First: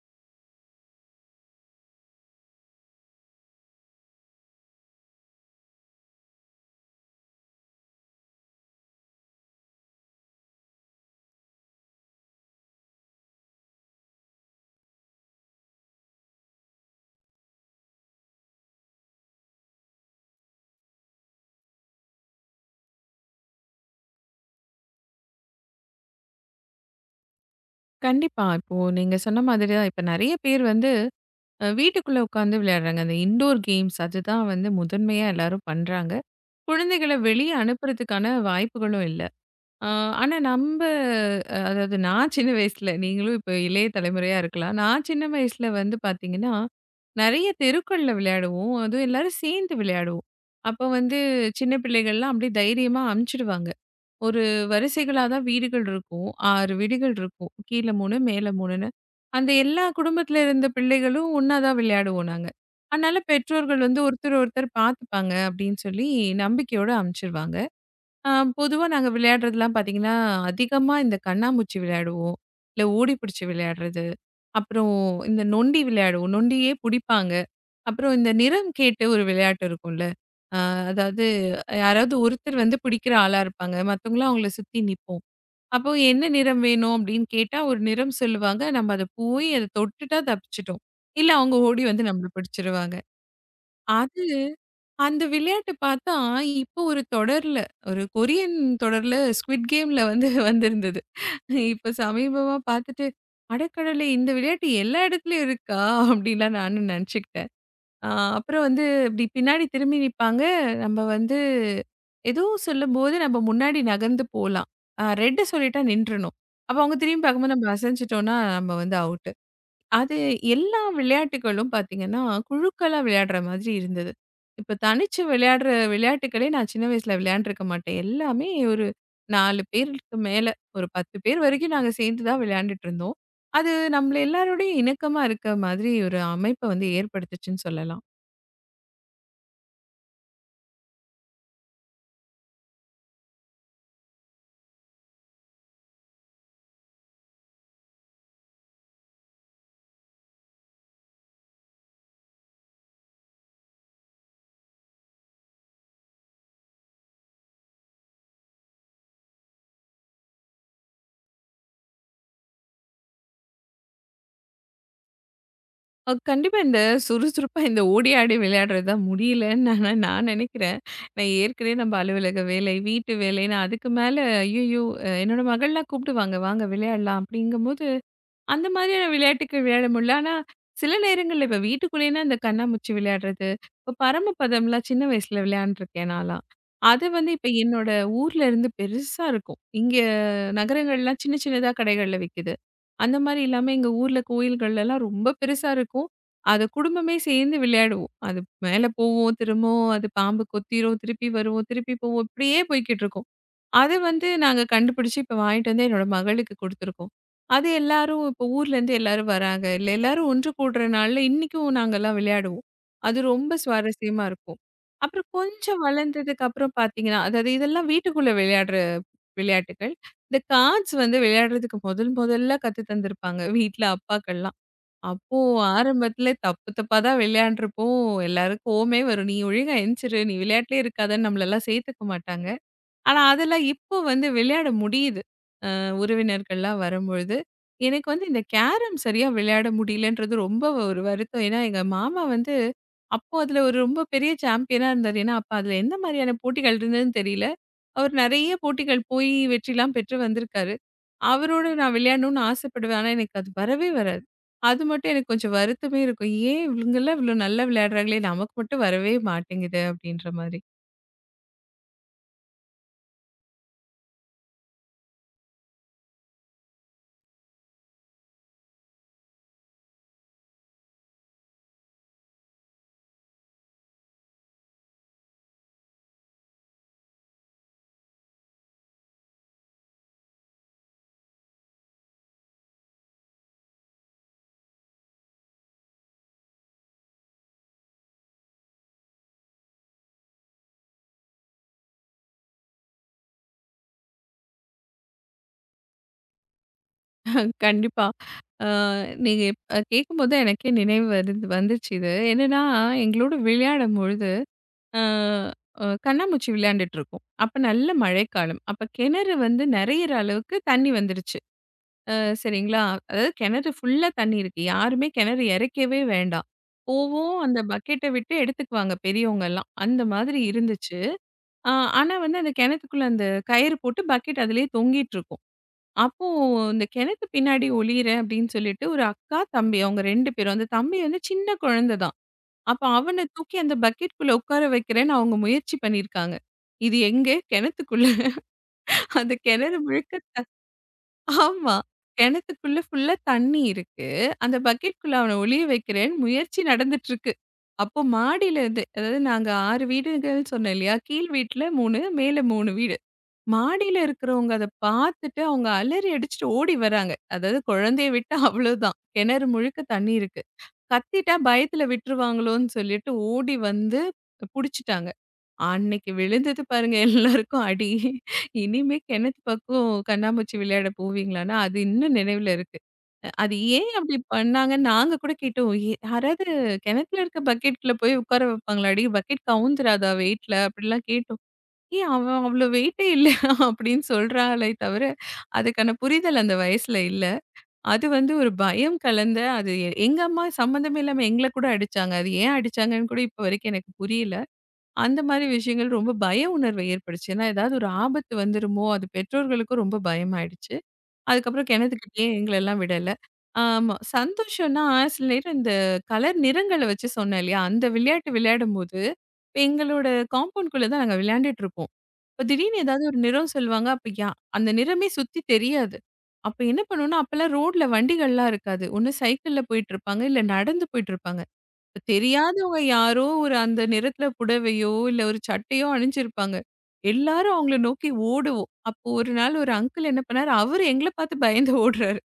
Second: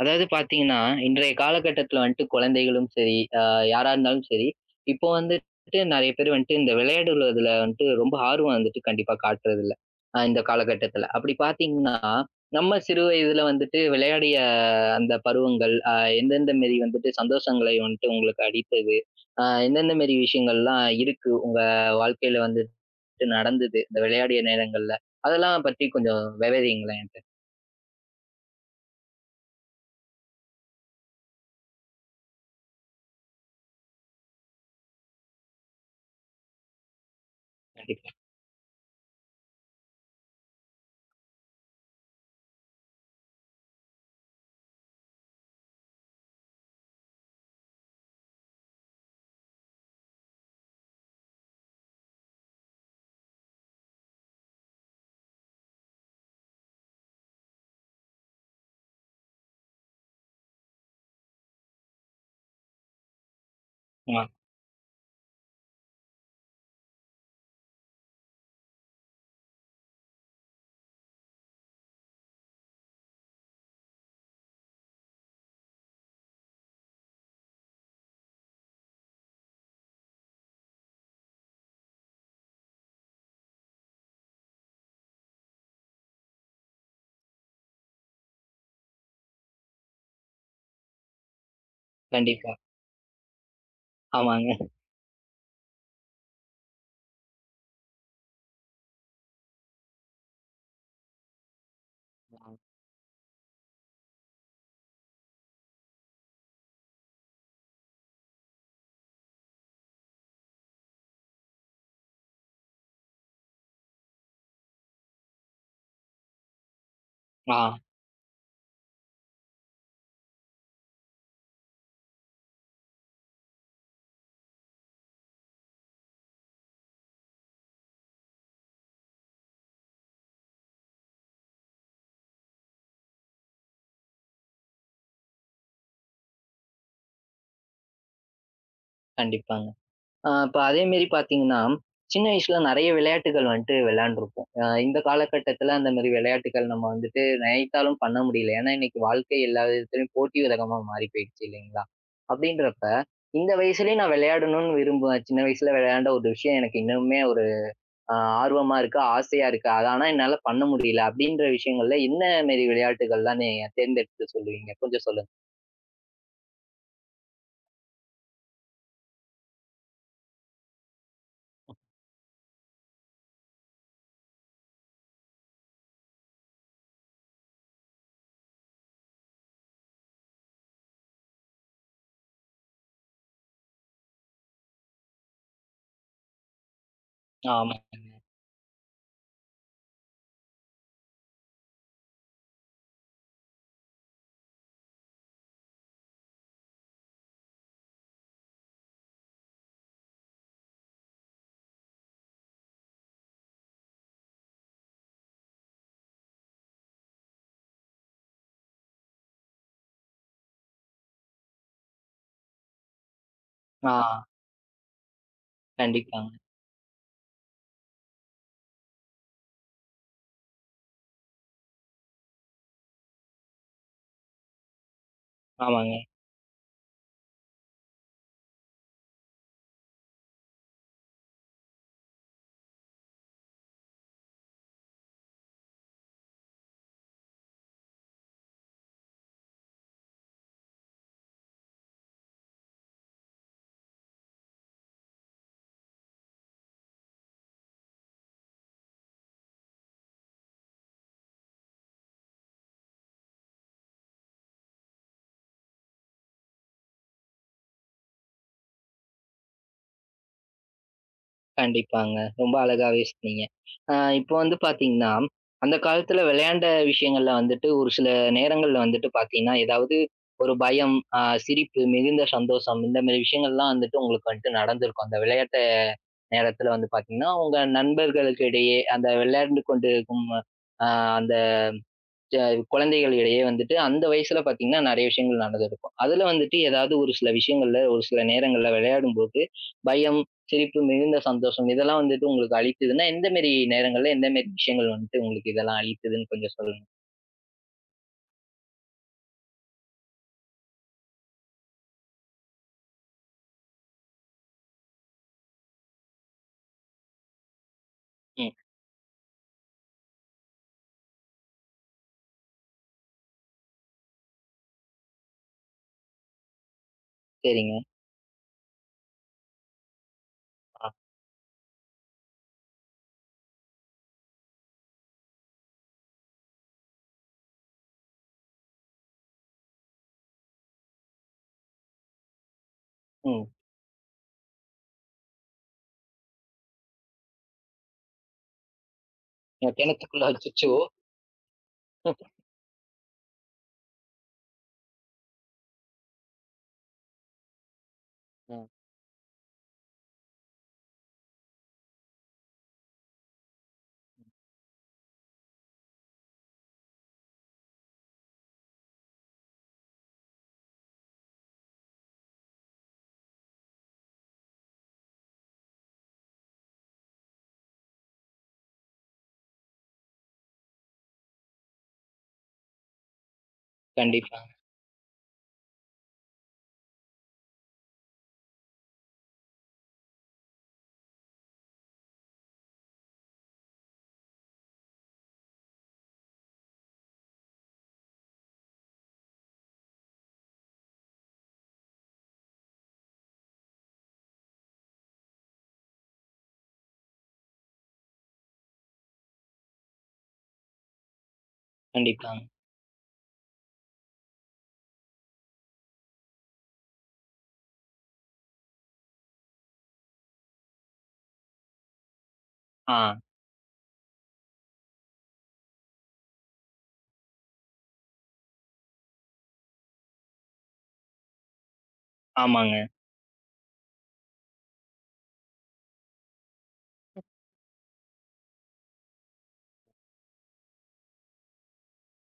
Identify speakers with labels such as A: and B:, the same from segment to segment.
A: அதாவது பார்த்தீங்கன்னா, இன்றைய காலகட்டத்தில வந்துட்டு குழந்தைகளும் சரி, யாரா இருந்தாலும் சரி, இப்போ வந்துட்டு நெறைய பேர் வந்துட்டு இந்த விளையாடுவதில வந்துட்டு ரொம்ப ஆர்வம் வந்துட்டு கண்டிப்பா காட்டுறதில்ல. இந்த காலகட்டத்தில. அப்படி பார்த்தீங்கன்னா, நம்ம சிறு வயதில வந்துட்டு விளையாடிய அந்த பருவங்கள், எந்தெந்த மாரி வந்துட்டு சந்தோஷங்களை வந்துட்டு உங்களுக்கு அளித்தது? எந்தெந்த மாரி விஷயங்கள்லாம் இருக்கு? உங்க வாழ்க்கையில வந்துட்டு நடந்தது, இந்த விளையாடிய நேரங்கள்ல? அதெல்லாம் பத்தி கொஞ்சம் விவரிங்களேன் என்ட்ட.
B: கண்டிப்பா. இப்போ நீங்க சொன்ன மாதிரி தான். இப்ப நெறைய பேர் வந்து வீட்டுக்குள்ள உட்காந்து விளையாடுறாங்க. அந்த இன்டோர் கேம்ஸ் அதுதான் வந்து முதன்மையா எல்லாரும் பண்றாங்க. குழந்தைகள வெளிய
A: கண்டிப்பா.
B: அனுப்புறதுக்கான வாய்ப்புகளும் இல்ல. அ ஆனா நம்ப அதாவது நான் சின்ன வயசுல நீங்களும் இப்ப இளைய தலைமுறையா இருக்கலாம். நான் சின்ன வயசுல வந்து பார்த்தீங்கன்னா, நெறைய தெருக்கள்ல விளையாடுவோம். அதுவும் எல்லாரும் சேர்ந்து விளையாடுவோம். அப்போ வந்து சின்ன பிள்ளைகள்லாம் அப்படியே தைரியமா அனுப்பிச்சுடுவாங்க. ஒரு வரிசைகளா தான் வீடுகள் இருக்கும். 6 வீடுகள் இருக்கும். கீழ 3, மேல 3ன்னு. அந்த எல்லா குடும்பத்தில இருந்த பிள்ளைகளும் ஒண்ணா தான் விளையாடுவோம் நாங்க. அதனால பெற்றோர்கள் வந்து
A: ஆ,
B: ஒருத்தர் ஒருத்தர் பார்த்துப்பாங்க அப்படின்னு சொல்லி நம்பிக்கையோட அனுப்பிச்சுருவாங்க. அ பொதுவா நாங்க விளையாடுறதெல்லாம் பார்த்தீங்கன்னா, அதிகமா இந்த கண்ணாமூச்சி விளையாடுவோம். இல்ல ஓடி பிடிச்சு விளையாடுறது. அப்புறம் இந்த நொண்டி விளையாடுவோம். நொண்டியே புடிப்பாங்க. அப்புறம் இந்த நிறம் கேட்டு ஒரு விளையாட்டு இருக்கும்ல. அ அதாவது யாராவது ஒருத்தர் வந்து பிடிக்கிற ஆளா இருப்பாங்க. மத்தவங்கலாம் அவங்கள சுத்தி நிப்போம். அப்போ என்ன நிறம் வேணும் அப்படின்னு கேட்டா ஒரு நிறம் சொல்லுவாங்க. நம்ம அத போய் அத தொட்டுட்டா தப்பிச்சுட்டோம். இல்ல அவங்க ஓடி வந்து நம்மள
A: கண்டிப்பா.
B: பிடிச்சிருவாங்க. அது
A: ஆமாங்க.
B: அந்த விளையாட்டு பார்த்தா இப்போ ஒரு தொடர்ல ஒரு கொரியன் தொடர்ல ஸ்குவிட் கேம்ல வந்து வந்திருந்தது. இப்ப சமீபமா பார்த்துட்டு, "அடக்கடவுளே! இந்த விளையாட்டு எல்லா இடத்துலயும் இருக்கா?" அப்படிலாம் நானும் நினச்சுக்கிட்டேன். ஆ அப்புறம் வந்து இப்டி பின்னாடி திரும்பி நிப்பாங்க. நம்ம வந்து ஏதோ சொல்லும்போது நம்ம முன்னாடி நகர்ந்து போலாம். ரெட் சொல்லிட்டா நின்றணும். அப்ப அவங்க திரும்பி பார்க்கும்போது
A: ஆ.
B: நம்ம அசைஞ்சுட்டோம்னா நம்ம வந்து அவுட்டு. அது எல்லா விளையாட்டுகளும் பார்த்தீங்கன்னா, குழுக்களா விளையாடுற மாதிரி இருந்தது. இப்ப தனிச்சு விளையாடுற விளையாட்டுக்களே நான் சின்ன வயசுல விளையாண்டுருக்க மாட்டேன். எல்லாமே ஒரு 4 பேருக்கு மேல ஒரு 10 பேர் வரைக்கும் நாங்க சேர்ந்து தான் விளையாண்டுட்டுருந்தோம். அது நம்மள எல்லாரோடையும் இணக்கமா இருக்க மாதிரி ஒரு அமைப்ப வந்து ஏற்படுத்துச்சுன்னு சொல்லலாம்.
A: கண்டிப்பாங்க. இப்ப அதேமாரி பார்த்தீங்கன்னா, சின்ன வயசுல நெறைய விளையாட்டுகள் வந்துட்டு விளையாண்டுருப்போம். இந்த காலகட்டத்தில அந்த மாரி விளையாட்டுகள் நம்ம வந்துட்டு நினைத்தாலும் பண்ண முடியல. ஏன்னா, இன்னைக்கு வாழ்க்கை எல்லா விதத்திலும் போட்டி உலகமா மாறி போயிடுச்சு இல்லைங்களா? அப்படின்றப்ப, இந்த வயசுலயே நான் விளையாடணும்னு விரும்புவேன். சின்ன வயசுல விளையாண்ட ஒரு விஷயம் எனக்கு இன்னமுமே ஒரு அ ஆர்வமா இருக்கு, ஆசையா இருக்கு. அது ஆனா என்னால பண்ண முடியல அப்படின்ற விஷயங்கள்ல என்ன மாரி விளையாட்டுகள்லாம் நீங்க தேர்ந்தெடுத்து சொல்லுவீங்க? கொஞ்சம் சொல்லுங்க.
B: கண்டிப்பா இந்த சுறுசுறுப்பா இந்த ஓடி ஆடி விளையாடுறது தான் முடியலன்னு ஆனா நான் நினைக்கிறேன். நான் ஏற்கனவே நம்ம அலுவலக வேலை, வீட்டு வேலைன்னு அதுக்கு மேல ஐய்யய்யோ! என்னோட மகள்லாம் கூப்பிடுவாங்க. வாங்க விளையாடலாம். அப்படிங்கும்போது அந்த மாதிரியான விளையாட்டுக்கள் விளையாட முடியல. ஆனா, சில நேரங்கள்ல இப்ப வீட்டுக்குள்ளேன்னா இந்த கண்ணாமூச்சி விளையாடுறது, இப்ப பரமபதம்லாம் சின்ன வயசுல விளையாண்டுருக்கேன் நான்லாம். அது வந்து இப்ப
A: ஆமாங்க.
B: என்னோட ஊர்ல இருந்து பெருசா இருக்கும். இங்க நகரங்கள்லாம் சின்ன சின்னதா கடைகள்ல விக்குது. அந்த மாரி இல்லாம எங்க ஊர்ல கோயில்கள்லலாம் ரொம்ப பெருசா இருக்கும். அத குடும்பமே சேர்ந்து விளையாடுவோம். அது மேல போவும், திரும்பவும் அது பாம்பு கொத்திரும், திருப்பி வருவோம், திருப்பி போவோம். இப்படியே போய்க்கிட்டுருக்கும். அது வந்து நாங்க கண்டுபிடிச்சு இப்ப வாங்கிட்டு வந்து என்னோட மகளுக்கு குடுத்துருக்கோம். அது எல்லாரும் இப்ப ஊர்லேருந்து எல்லாரும் வராங்க. இல்ல எல்லாரும் ஒன்று கூடுற நாள்ல இன்னிக்கும் நாங்கலாம் விளையாடுவோம். அது ரொம்ப
A: ஆ.
B: சுவாரஸ்யமா இருக்கும். அப்புறம் கொஞ்சம்
A: கண்டிப்பாங்க.
B: வளர்ந்ததுக்கு அப்புறம் பார்த்தீங்கன்னா, அதாவது இதெல்லாம் வீட்டுக்குள்ள விளையாடுற விளையாட்டுக்கள். இந்த கார்ட்ஸ் வந்து விளையாடுறதுக்கு முதல் முதல்ல கத்து தந்திருப்பாங்க வீட்ல அப்பாக்கள்லாம். அப்போ
A: ஆமாங்க.
B: ஆரம்பத்துல தப்பு தப்பா தான் விளையாண்டுருப்போம். எல்லாரும் கோவமே வரும். "நீ ஒழுங்கா எந்திச்சிரு. நீ விளையாட்டுலயே இருக்காதன்னு" நம்மளலாம் சேர்த்துக்க மாட்டாங்க. ஆனா, அதெல்லாம் இப்போ வந்து விளையாட முடியுது. உறவினர்கள்லாம் வரும்பொழுது. எனக்கு வந்து இந்த கேரம் சரியா விளையாட முடியலன்றது ரொம்ப ஒரு வருத்தம். ஏன்னா, எங்க மாமா வந்து அப்போ அதில ஒரு ரொம்ப பெரிய சாம்பியனா இருந்தாரு. ஏன்னா, அப்ப அதில எந்த மாதிரியான போட்டிகள் இருந்ததுன்னு தெரியல. அவர் நெறைய போட்டிகள் போய் வெற்றிலாம் பெற்று வந்திருக்காரு. அவரோட நான் விளையாடணும்னு ஆசைப்படுவேன். ஆனா, எனக்கு அது வரவே வராது. அது மட்டும் எனக்கு கொஞ்சம் வருத்தமே இருக்கும். ஏன் இவங்கலாம் இவ்ளோ நல்லா விளையாடுறாங்களே! நமக்கு மட்டும் வரவே மாட்டேங்குது அப்படின்ற மாதிரி.
A: கண்டிப்பாங்க. ரொம்ப அழகாவே சொன்னீங்க. இப்போ வந்து பார்த்தீங்கன்னா, அந்த காலத்துல விளையாண்ட விஷயங்கள்ல வந்துட்டு ஒரு சில நேரங்கள்ல வந்துட்டு பார்த்தீங்கன்னா, ஏதாவது ஒரு பயம், சிரிப்பு, மிகுந்த சந்தோஷம் இந்த மாரி விஷயங்கள்லாம் வந்துட்டு உங்களுக்கு வந்துட்டு நடந்திருக்கும். அந்த விளையாட்ட நேரத்துல வந்து பார்த்தீங்கன்னா, உங்க நண்பர்களுக்கு இடையே அந்த விளையாண்டு கொண்டிருக்கும் அ அந்த அ குழந்தைகள் இடையே வந்துட்டு அந்த வயசுல பார்த்தீங்கன்னா, நெறைய விஷயங்கள் நடந்திருக்கும். அதுல வந்துட்டு ஏதாவது ஒரு சில விஷயங்கள்ல, ஒரு சில நேரங்கள்ல விளையாடும்போது, பயம், சிரிப்பு, மிகுந்த சந்தோஷம் இதெல்லாம் வந்துட்டு உங்களுக்கு அளித்ததுன்னா, எந்த மாரி நேரங்கள்ல, எந்த மாரி விஷயங்கள் வந்துட்டு உங்களுக்கு இதெல்லாம் அளித்ததுன்னு கொஞ்சம் சொல்லுங்க?
B: கண்டிப்பா. அ நீங்க இப் அ கேட்கும்போது எனக்கே நினைவு வருது வந்துச்சு இது. என்னன்னா, எங்களோட விளையாடும்பொழுது, அ அ கண்ணாமூச்சி விளையாண்டுட்டுருக்கோம். அப்ப நல்ல
A: ம்.
B: மழைக்காலம். அப்ப கிணறு வந்து நெறையிற அளவுக்கு தண்ணி வந்துருச்சு. அ சரிங்களா? அதாவது கிணறு ஃபுல்லா தண்ணி இருக்கு. யாருமே கிணறு இறைக்கவே வேண்டாம். போவோம் அந்த
A: சரிங்க.
B: பக்கெட்ட விட்டு எடுத்துக்குவாங்க பெரியவங்கலாம். அந்த மாதிரி
A: ஆ.
B: இருந்துச்சு. அ ஆனா வந்து அந்த கிணத்துக்குள்ள அந்த கயிறு போட்டு பக்கெட் அதிலேயே தொங்கிட்டுருக்கும். அப்போ இந்த கிணத்து பின்னாடி ஒளியிறேன் அப்படின்னு சொல்லிட்டு ஒரு அக்கா, தம்பி அவங்க 2 பேரும். அந்த தம்பி வந்து சின்ன குழந்தை தான். அப்ப அவன
A: ம்.
B: தூக்கி அந்த பக்கெட்குள்ள உட்கார வைக்கிறேன்னு அவங்க முயற்சி பண்ணியிருக்காங்க. இது எங்க? கிணத்துக்குள்ள. அந்த
A: என்
B: கிணறு முழுக்க
A: கிணத்துக்குள்ள அச்சச்சோ!
B: ஆமா. கிணத்துக்குள்ள ஃபுல்லா தண்ணி இருக்கு. அந்த பக்கெட்குள்ள அவன ஒளிய வைக்கிறேன்னு முயற்சி நடந்துட்டுருக்கு. அப்போ மாடியில
A: ம்.
B: இருந்து அதாவது நாங்க 6 வீடுகள் சொன்னேன் இல்லையா? கீழ் வீட்ல 3, மேல 3 வீடு. மாடியில இருக்கிறவங்க அத பார்த்துட்டு அவங்க அலறி அடிச்சுட்டு ஓடி வராங்க. அதாவது குழந்தைய விட்டா அவ்வளோதான். கிணறு முழுக்க தண்ணி இருக்கு. கத்திட்டா பயத்துல விட்டுருவாங்களோன்னு சொல்லிட்டு ஓடி வந்து புடிச்சுட்டாங்க. அன்னைக்கு விழுந்தது பாருங்க எல்லாருக்கும் அடி. இனிமே கிணத்து பக்கம் கண்ணாமூச்சி விளையாட போவீங்களான்னா, அது இன்னும் நினைவுல இருக்கு. அது ஏன் அப்படி
A: கண்டிப்பா,
B: பண்ணாங்கன்னு நாங்க கூட கேட்டோம். யாராவது கிணத்துல இருக்க பக்கெட்ல போய் உட்கார வைப்பாங்களாடி? பக்கெட் கவுந்துராதா வெயிட்ல?" அப்படிலாம் கேட்டோம். ஏன் அவன் அவ்ளோ வெயிட்டே இல்ல அப்படின்னு சொல்றாளே தவிர, அதுக்கான புரிதல் அந்த வயசுல இல்ல. அது வந்து ஒரு பயம் கலந்த அது எங்க அம்மா சம்மந்தமே இல்லாம எங்கள கூட அடிச்சாங்க. அது ஏன் அடிச்சாங்கன்னு கூட இப்ப வரைக்கும் எனக்கு புரியல. அந்த மாரி விஷயங்கள் ரொம்ப பய உணர்வை ஏற்படுச்சு. ஏன்னா ஏதாவது ஒரு ஆபத்து வந்துருமோ! அது பெற்றோர்களுக்கும் ரொம்ப பயமாயிடுச்சு. அதுக்கப்புறம் கிணத்துக்கிட்டயே
A: கண்டிப்பாங்க.
B: எங்களெல்லாம் விடல. ஆமா. சந்தோஷம்னா சில நேரம் இந்த கலர் நிறங்கள வச்சு சொன்னேன் இல்லையா? அந்த விளையாட்டு விளையாடும்போது, எங்களோட காம்பவுண்ட்குள்ள தான் நாங்க விளையாண்டுட்டு இருப்போம். இப்ப திடீர்னு
A: ஆ,
B: ஏதாவது ஒரு நிறம் சொல்லுவாங்க. அப்ப அந்த நிறமே சுத்தி தெரியாது. அப்ப என்ன பண்ணுவோம்னா, அப்பலாம் ரோட்ல வண்டிகள்லாம் இருக்காது. ஒண்ணு சைக்கிள்ல போயிட்டுருப்பாங்க, இல்ல நடந்து போயிட்டுருப்பாங்க. தெரியாதவங்க
A: ஆமாங்க.
B: யாரோ ஒரு அந்த நிறத்துல புடவையோ, இல்ல ஒரு சட்டையோ அணிஞ்சிருப்பாங்க. எல்லாரும் அவங்கள நோக்கி ஓடுவோம். அப்போ ஒரு நாள் ஒரு அங்கிள் என்ன பண்ணாரு, அவரு எங்கள பார்த்து பயந்து ஓடுறாரு.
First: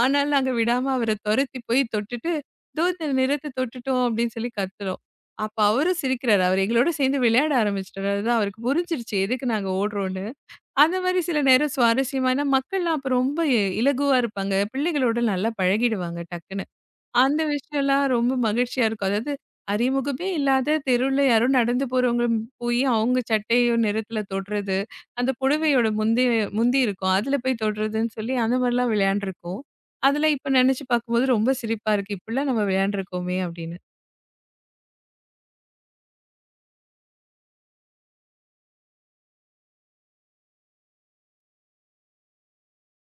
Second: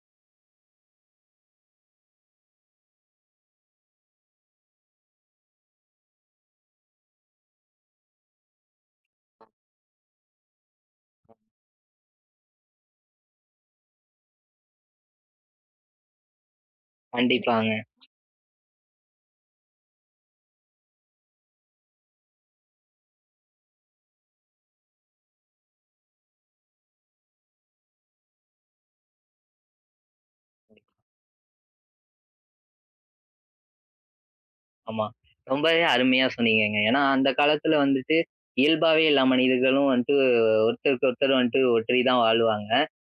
B: ஆனாலும் நாங்க விடாம அவர தொரத்தி போய் தொட்டுட்டு, "இதோ இந்த நிறத்த தொட்டுட்டோம்" அப்படின்னு சொல்லி கத்துறோம். அப்ப அவரும் சிரிக்கிறாரு. அவர் எங்களோட சேர்ந்து விளையாட ஆரம்பிச்சுட்டாரு. அதுதான் அவருக்கு புரிஞ்சிருச்சு எதுக்கு நாங்க ஓடுறோம்ன்னு. அந்த மாரி சில நேரம் சுவாரஸ்யமான மக்கள்லாம் அப்ப ரொம்ப இலகுவா இருப்பாங்க. பிள்ளைகளோட நல்லா பழகிடுவாங்க டக்குன்னு. அந்த
A: கண்டிப்பாங்க.
B: விஷயம்லாம் ரொம்ப மகிழ்ச்சியா இருக்கும். அதாவது அறிமுகமே இல்லாத தெருவுல யாரோ நடந்து போறவங்க போய் அவங்க சட்டையோ நிறத்துல தொடுறது, அந்த புடவையோட முந்தி முந்தி இருக்கும். அதுல போய் தொடுறதுன்னு சொல்லி அந்த மாரிலாம் விளையாண்டுருக்கோம். அதெல்லாம் இப்ப நெனச்சு பார்க்கும்போது ரொம்ப சிரிப்பா இருக்கு. இப்படிலாம் நம்ம விளையாண்டுருக்கோமே அப்படின்னு.
A: ஆமா. ரொம்பவே அருமையா சொன்னீங்கங்க. ஏன்னா, அந்த காலத்துல வந்துட்டு இயல்பாவே எல்லா மனிதர்களும் வந்துட்டு ஒருத்தருக்கு ஒருத்தர் வந்துட்டு ஒன்றி தான் வாழ்வாங்க.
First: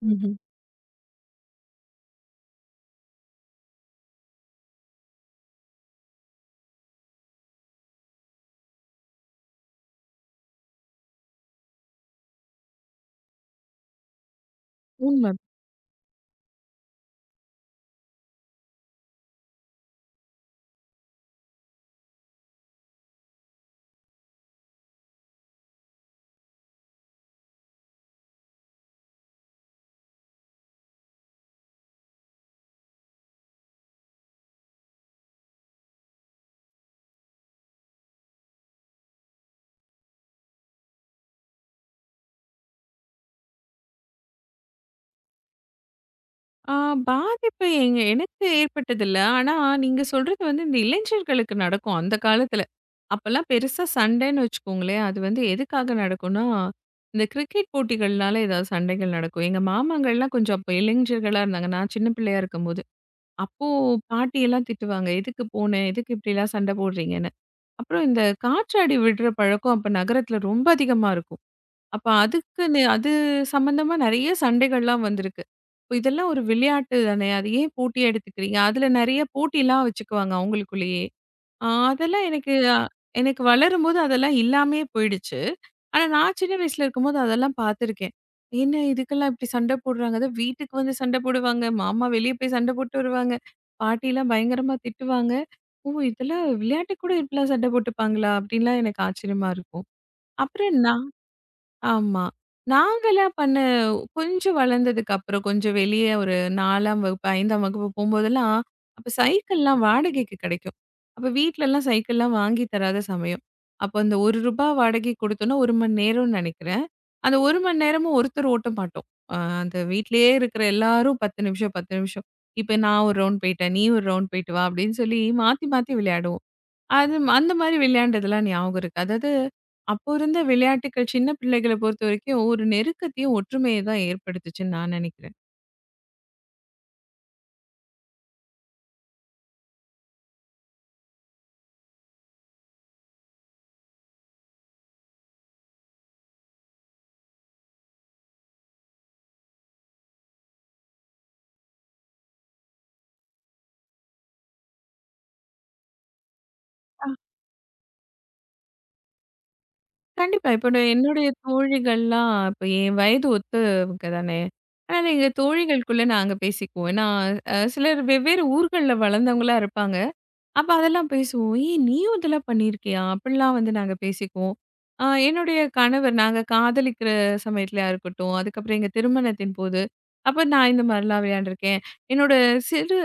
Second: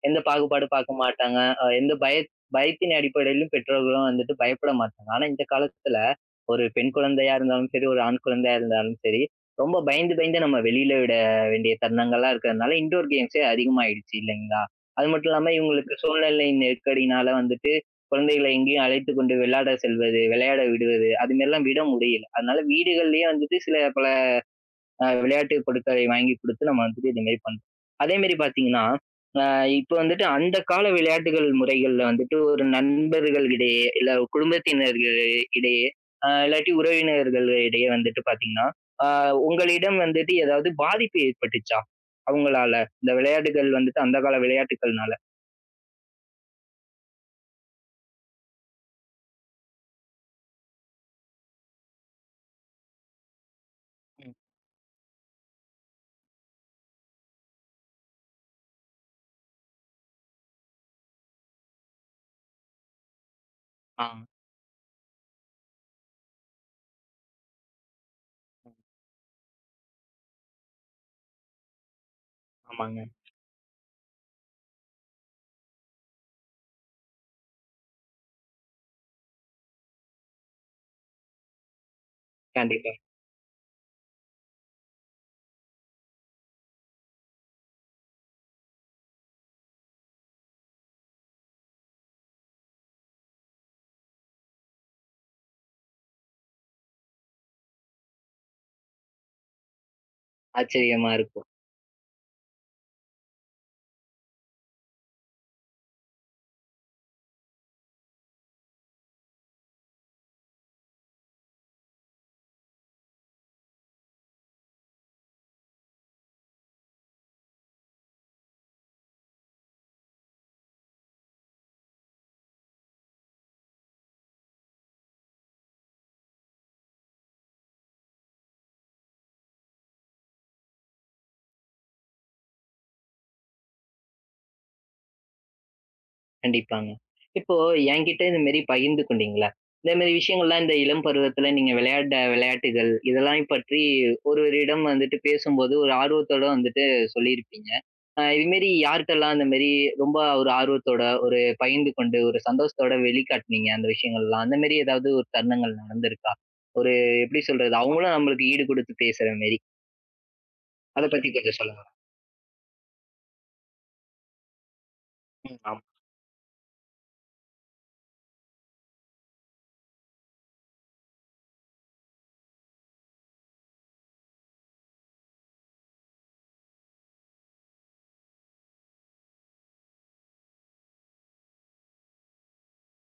A: எந்த பாகுபாடு பாக்க மாட்டாங்க. அ எந்த பய பயத்தின் அடிப்படையிலும் பெற்றோர்களும் வந்துட்டு பயப்பட மாட்டாங்க. ஆனா, இந்த காலத்துல ஒரு பெண் குழந்தையா இருந்தாலும் சரி, ஒரு ஆண் குழந்தையா இருந்தாலும் சரி, ரொம்ப பயந்து பயந்து நம்ம வெளியில விட வேண்டிய தருணங்கள்லாம் இருக்கிறதுனால, இன்டோர் கேம்ஸே அதிகமாயிடுச்சு இல்லைங்களா? அது மட்டும்
B: ம்ஹ்ம்.
A: இல்லாம இவங்களுக்கு சூழ்நிலை நெருக்கடினால வந்துட்டு குழந்தைகளை எங்கேயும் அழைத்துக் கொண்டு விளையாட செல்வது, விளையாட விடுவது, அது மாரிலாம் விட முடியல. அதனால வீடுகள்லயே வந்துட்டு சில பல விளையாட்டு பொருட்களை வாங்கி குடுத்து நம்ம வந்துட்டு இது மாரி பண்றோம். அதே மாரி பார்த்தீங்கன்னா, அ இப்ப வந்துட்டு அந்த கால விளையாட்டுகள் முறைகள்ல வந்துட்டு ஒரு நண்பர்கள் இடையே, இல்ல குடும்பத்தினர்கள் இடையே, இல்லாட்டி உறவினர்கள் இடையே வந்துட்டு பார்த்தீங்கன்னா, அ உங்களிடம் வந்துட்டு ஏதாவது பாதிப்பு ஏற்பட்டுச்சா? அவங்களால? இந்த விளையாட்டுகள் வந்துட்டு அந்த கால விளையாட்டுக்கள்னால?
B: ஆ பாதிப்பு எங்க எனக்கு ஏற்பட்டதில்ல. ஆனா, நீங்க சொல்றது வந்து இந்த இளைஞர்களுக்கு நடக்கும் அந்த காலத்துல. அப்பலாம் பெருசா
A: ம்.
B: சண்டைன்னு வச்சுக்கோங்களேன். அது வந்து எதுக்காக நடக்கும்னா, இந்த கிரிக்கெட் போட்டிகள்னால ஏதாவது சண்டைகள் நடக்கும். எங்க மாமாங்கள்லாம் கொஞ்சம் அப்ப இளைஞர்களா இருந்தாங்க. நான் சின்ன பிள்ளையா இருக்கும்போது. அப்போ
A: ஆ.
B: பாட்டியெல்லாம் திட்டுவாங்க. "எதுக்கு போன? எதுக்கு இப்படிலாம் சண்டை போடுறீங்கன்னு?" அப்புறம் இந்த
A: ம்.
B: காற்றாடி விடுற பழக்கம் அப்ப நகரத்துல ரொம்ப அதிகமா இருக்கும். அப்ப அதுக்குன்னு
A: ஆமாங்க.
B: அது சம்மந்தமா நெறைய சண்டைகள்லாம் வந்திருக்கு. இப்ப இதெல்லாம் ஒரு விளையாட்டு தானே! அது ஏன் போட்டியா எடுத்துக்கிறீங்க? அதுல நெறைய போட்டிலாம் வச்சுக்குவாங்க அவங்களுக்குள்ளேயே. அ அதெல்லாம் எனக்கு அ
A: கண்டிப்பா.
B: எனக்கு வளரும்போது அதெல்லாம் இல்லாமயே போயிடுச்சு. ஆனா நான் சின்ன வயசுல இருக்கும்போது அதெல்லாம் பார்த்துருக்கேன். என்ன இதுக்கெல்லாம் இப்படி சண்டை போடுறாங்க. அதான் வீட்டுக்கு வந்து சண்டை போடுவாங்க. மாமா வெளிய போய் சண்டை போட்டு வருவாங்க. பாட்டிலாம் பயங்கரமா திட்டுவாங்க. ஓ! இதெல்லாம் விளையாட்டுக்கு கூட இப்படிலாம் சண்டை போட்டுப்பாங்களா? அப்படின்லாம் எனக்கு ஆச்சரியமா இருக்கும். அப்புறம் நான்
A: ஆச்சரியமா இருக்கும்.
B: ஆமா. நாங்கலாம் பண்ண கொஞ்சம் வளர்ந்ததுக்கு அப்புறம், கொஞ்சம் வெளிய ஒரு 4ஆம் வகுப்பு, 5ஆம் வகுப்பு போம்போதெல்லாம், அப்ப சைக்கிள்லாம் வாடகைக்கு கிடைக்கும். அப்ப வீட்லலாம் சைக்கிள்லாம் வாங்கி தராத சமயம். அப்ப அந்த ரூ. 1 வாடகைக்கு கொடுத்தோம்னா, 1 மணி நேரம்னு நெனைக்கிறேன். அந்த 1 மணி நேரமும் ஒருத்தர் ஓட்ட மாட்டோம். அ அந்த வீட்லயே இருக்கிற எல்லாரும் 10 நிமிஷம், 10 நிமிஷம். இப்ப நான் ஒரு ரவுண்ட் போயிட்டேன். நீ ஒரு ரவுண்ட் போயிட்டு வா, அப்படின்னு சொல்லி மாத்தி மாத்தி விளையாடுவோம். அந்த மாரி விளையாண்டதெல்லாம் ஞாபகம் இருக்கு. அதாவது, அப்போ இருந்த விளையாட்டுக்கள் சின்ன பிள்ளைகள பொறுத்தவரைக்கும் ஒரு நெருக்கத்தையும், ஒற்றுமைய தான் ஏற்படுத்துச்சுன்னு நான் நெனைக்கிறேன்.
A: கண்டிப்பாங்க. இப்போ என்கிட்ட இந்த மாரி பகிர்ந்து கொண்டீங்கள்ல, இந்த மாரி விஷயங்கள்லாம் இந்த இளம் பருவத்தில நீங்க விளையாண்ட விளையாட்டுகள், இதெல்லாம் பற்றி ஒருவரிடம் வந்துட்டு பேசும்போது ஒரு ஆர்வத்தோட வந்துட்டு சொல்லியிருப்பீங்க. இது மாரி யார்ட்டலாம் அந்த மாரி ரொம்ப ஒரு ஆர்வத்தோட, ஒரு பகிர்ந்து கொண்டு, ஒரு சந்தோஷத்தோட வெளிக்காட்டுனீங்க அந்த விஷயங்கள்லாம்? அந்த மாரி ஏதாவது ஒரு தருணங்கள் நடந்திருக்கா? ஒரு எப்படி சொல்றது? அவங்களும் நம்மளுக்கு ஈடு குடுத்து பேசுற மாரி.
B: கண்டிப்பா. இப்போ நான்
A: அத
B: என்னுடைய
A: பத்தி கொஞ்சம் சொல்லுங்களேன்.
B: தோழிகள்லாம் இப்ப என் வயது ஒத்தவங்க தானே! அதனால எங்க
A: ம். ஆமா.
B: தோழிகளுக்குள்ள நாங்க பேசிக்குவோம். ஏன்னா, சிலர் வெவ்வேறு ஊர்கள்ல வளர்ந்தவங்களா இருப்பாங்க. அப்ப அதெல்லாம் பேசுவோம். "ஏய்! நீயும் இதெல்லாம் பண்ணியிருக்கியா?" அப்படிலாம் வந்து நாங்க பேசிக்குவோம். என்னுடைய கணவர் நாங்க காதலிக்கிற சமயத்துலயா இருக்கட்டும், அதுக்கப்புறம் எங்க திருமணத்தின் போது, அப்ப நான் இந்த மாரிலாம் விளையாண்டுருக்கேன். என்னோட சிறு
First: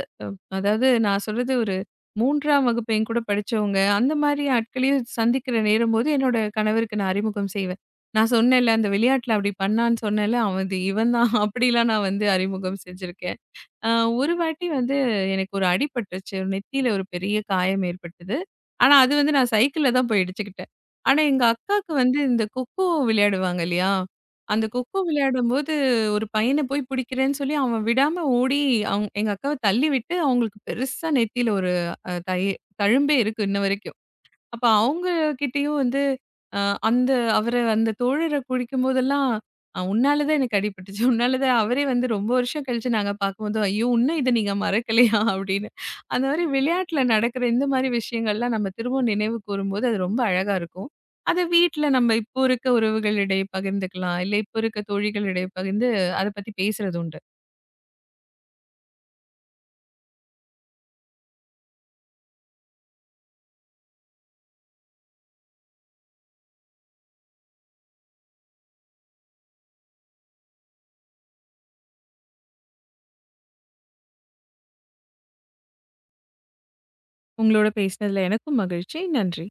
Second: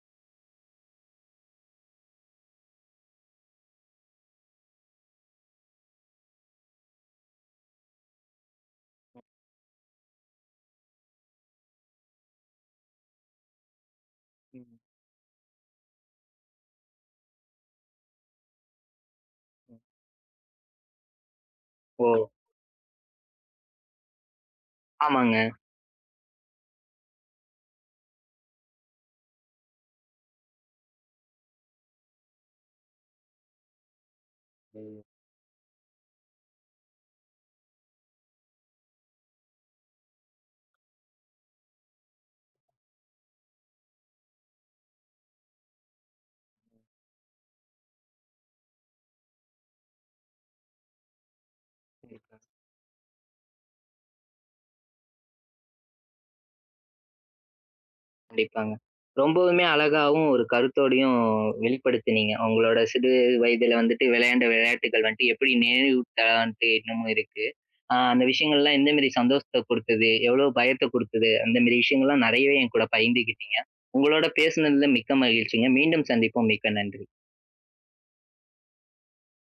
B: அதாவது நான் சொல்றது ஒரு 3ஆம் வகுப்பு என் கூட படிச்சவங்க, அந்த மாரி ஆட்களையும் சந்திக்கிற நேரம்போது, என்னோட கணவருக்கு நான் அறிமுகம் செய்வேன். நான் சொன்னேன்ல, அந்த விளையாட்டுல அப்படி பண்ணான்னு சொன்னேன்ல, அவன் இது இவன் தான் அப்படிலாம் நான் வந்து அறிமுகம் செஞ்சிருக்கேன். அ ஒரு வாட்டி
A: ம்.
B: வந்து எனக்கு ஒரு அடிபட்டுருச்சு. ஒரு நெத்தியில ஒரு பெரிய காயம் ஏற்பட்டது. ஆனா அது வந்து நான்
A: ம்.
B: சைக்கிள்ல தான் போய் இடிச்சுக்கிட்டேன். ஆனா எங்க அக்காவுக்கு வந்து
A: ஓ!
B: இந்த கொக்கோ விளையாடுவாங்க இல்லையா? அந்த கொக்கோ
A: ஆமாங்க.
B: விளையாடும்போது ஒரு பையன போய் பிடிக்கிறேன்னு சொல்லி அவன் விடாம ஓடி எங்க அக்காவ தள்ளி விட்டு அவங்களுக்கு பெருசா நெத்தியில ஒரு அ தை தழும்பே இருக்கு இன்ன வரைக்கும். அப்ப
A: ம்.
B: அவங்க கிட்டயும் வந்து அ அந்த அவர அந்த தோழர குறிக்கும்போதெல்லாம், "உன்னால தான் எனக்கு அடிபட்டுச்சு. உன்னால தான்" அவரே வந்து ரொம்ப வருஷம் கழிச்சு நாங்க பார்க்கும்போது, "ஐயோ! இன்னும் இத நீங்க மறக்கலையா?" அப்படின்னு. அந்த மாரி விளையாட்டுல நடக்கிற இந்த மாரி விஷயங்கள்லாம் நம்ம திரும்பவும் நினைவு கூரும்போது, அது ரொம்ப அழகா இருக்கும். அத வீட்ல நம்ம
A: ம்.
B: இப்போ இருக்க உறவுகளிடையே பகிர்ந்துக்கலாம். இல்ல இப்போ இருக்க தோழிகளிடையே பகிர்ந்து அத பத்தி பேசுறது உண்டு.
A: கண்டிப்பாங்க. ரொம்பவுமே அழகாவும் ஒரு கருத்தோடையும் வெளிப்படுத்தினீங்க. உங்களோட சிறு வயதில வந்துட்டு விளையாண்ட விளையாட்டுகள் வந்துட்டு எப்படி நினைவூட்டலா வந்துட்டு இன்னமும் இருக்கு. அந்த விஷயங்கள்லாம் எந்த மாரி சந்தோஷத்த குடுத்தது? எவ்வளோ பயத்த குடுத்தது? அந்த மாரி விஷயங்கள்லாம் நெறையவே என் கூட பகிர்ந்துக்கிட்டீங்க. உங்களோட பேசுனதுல மிக்க மகிழ்ச்சிங்க. மீண்டும் சந்திப்போம். மிக்க நன்றி.
B: உங்களோட பேசினதுல எனக்கும் மகிழ்ச்சி. நன்றி.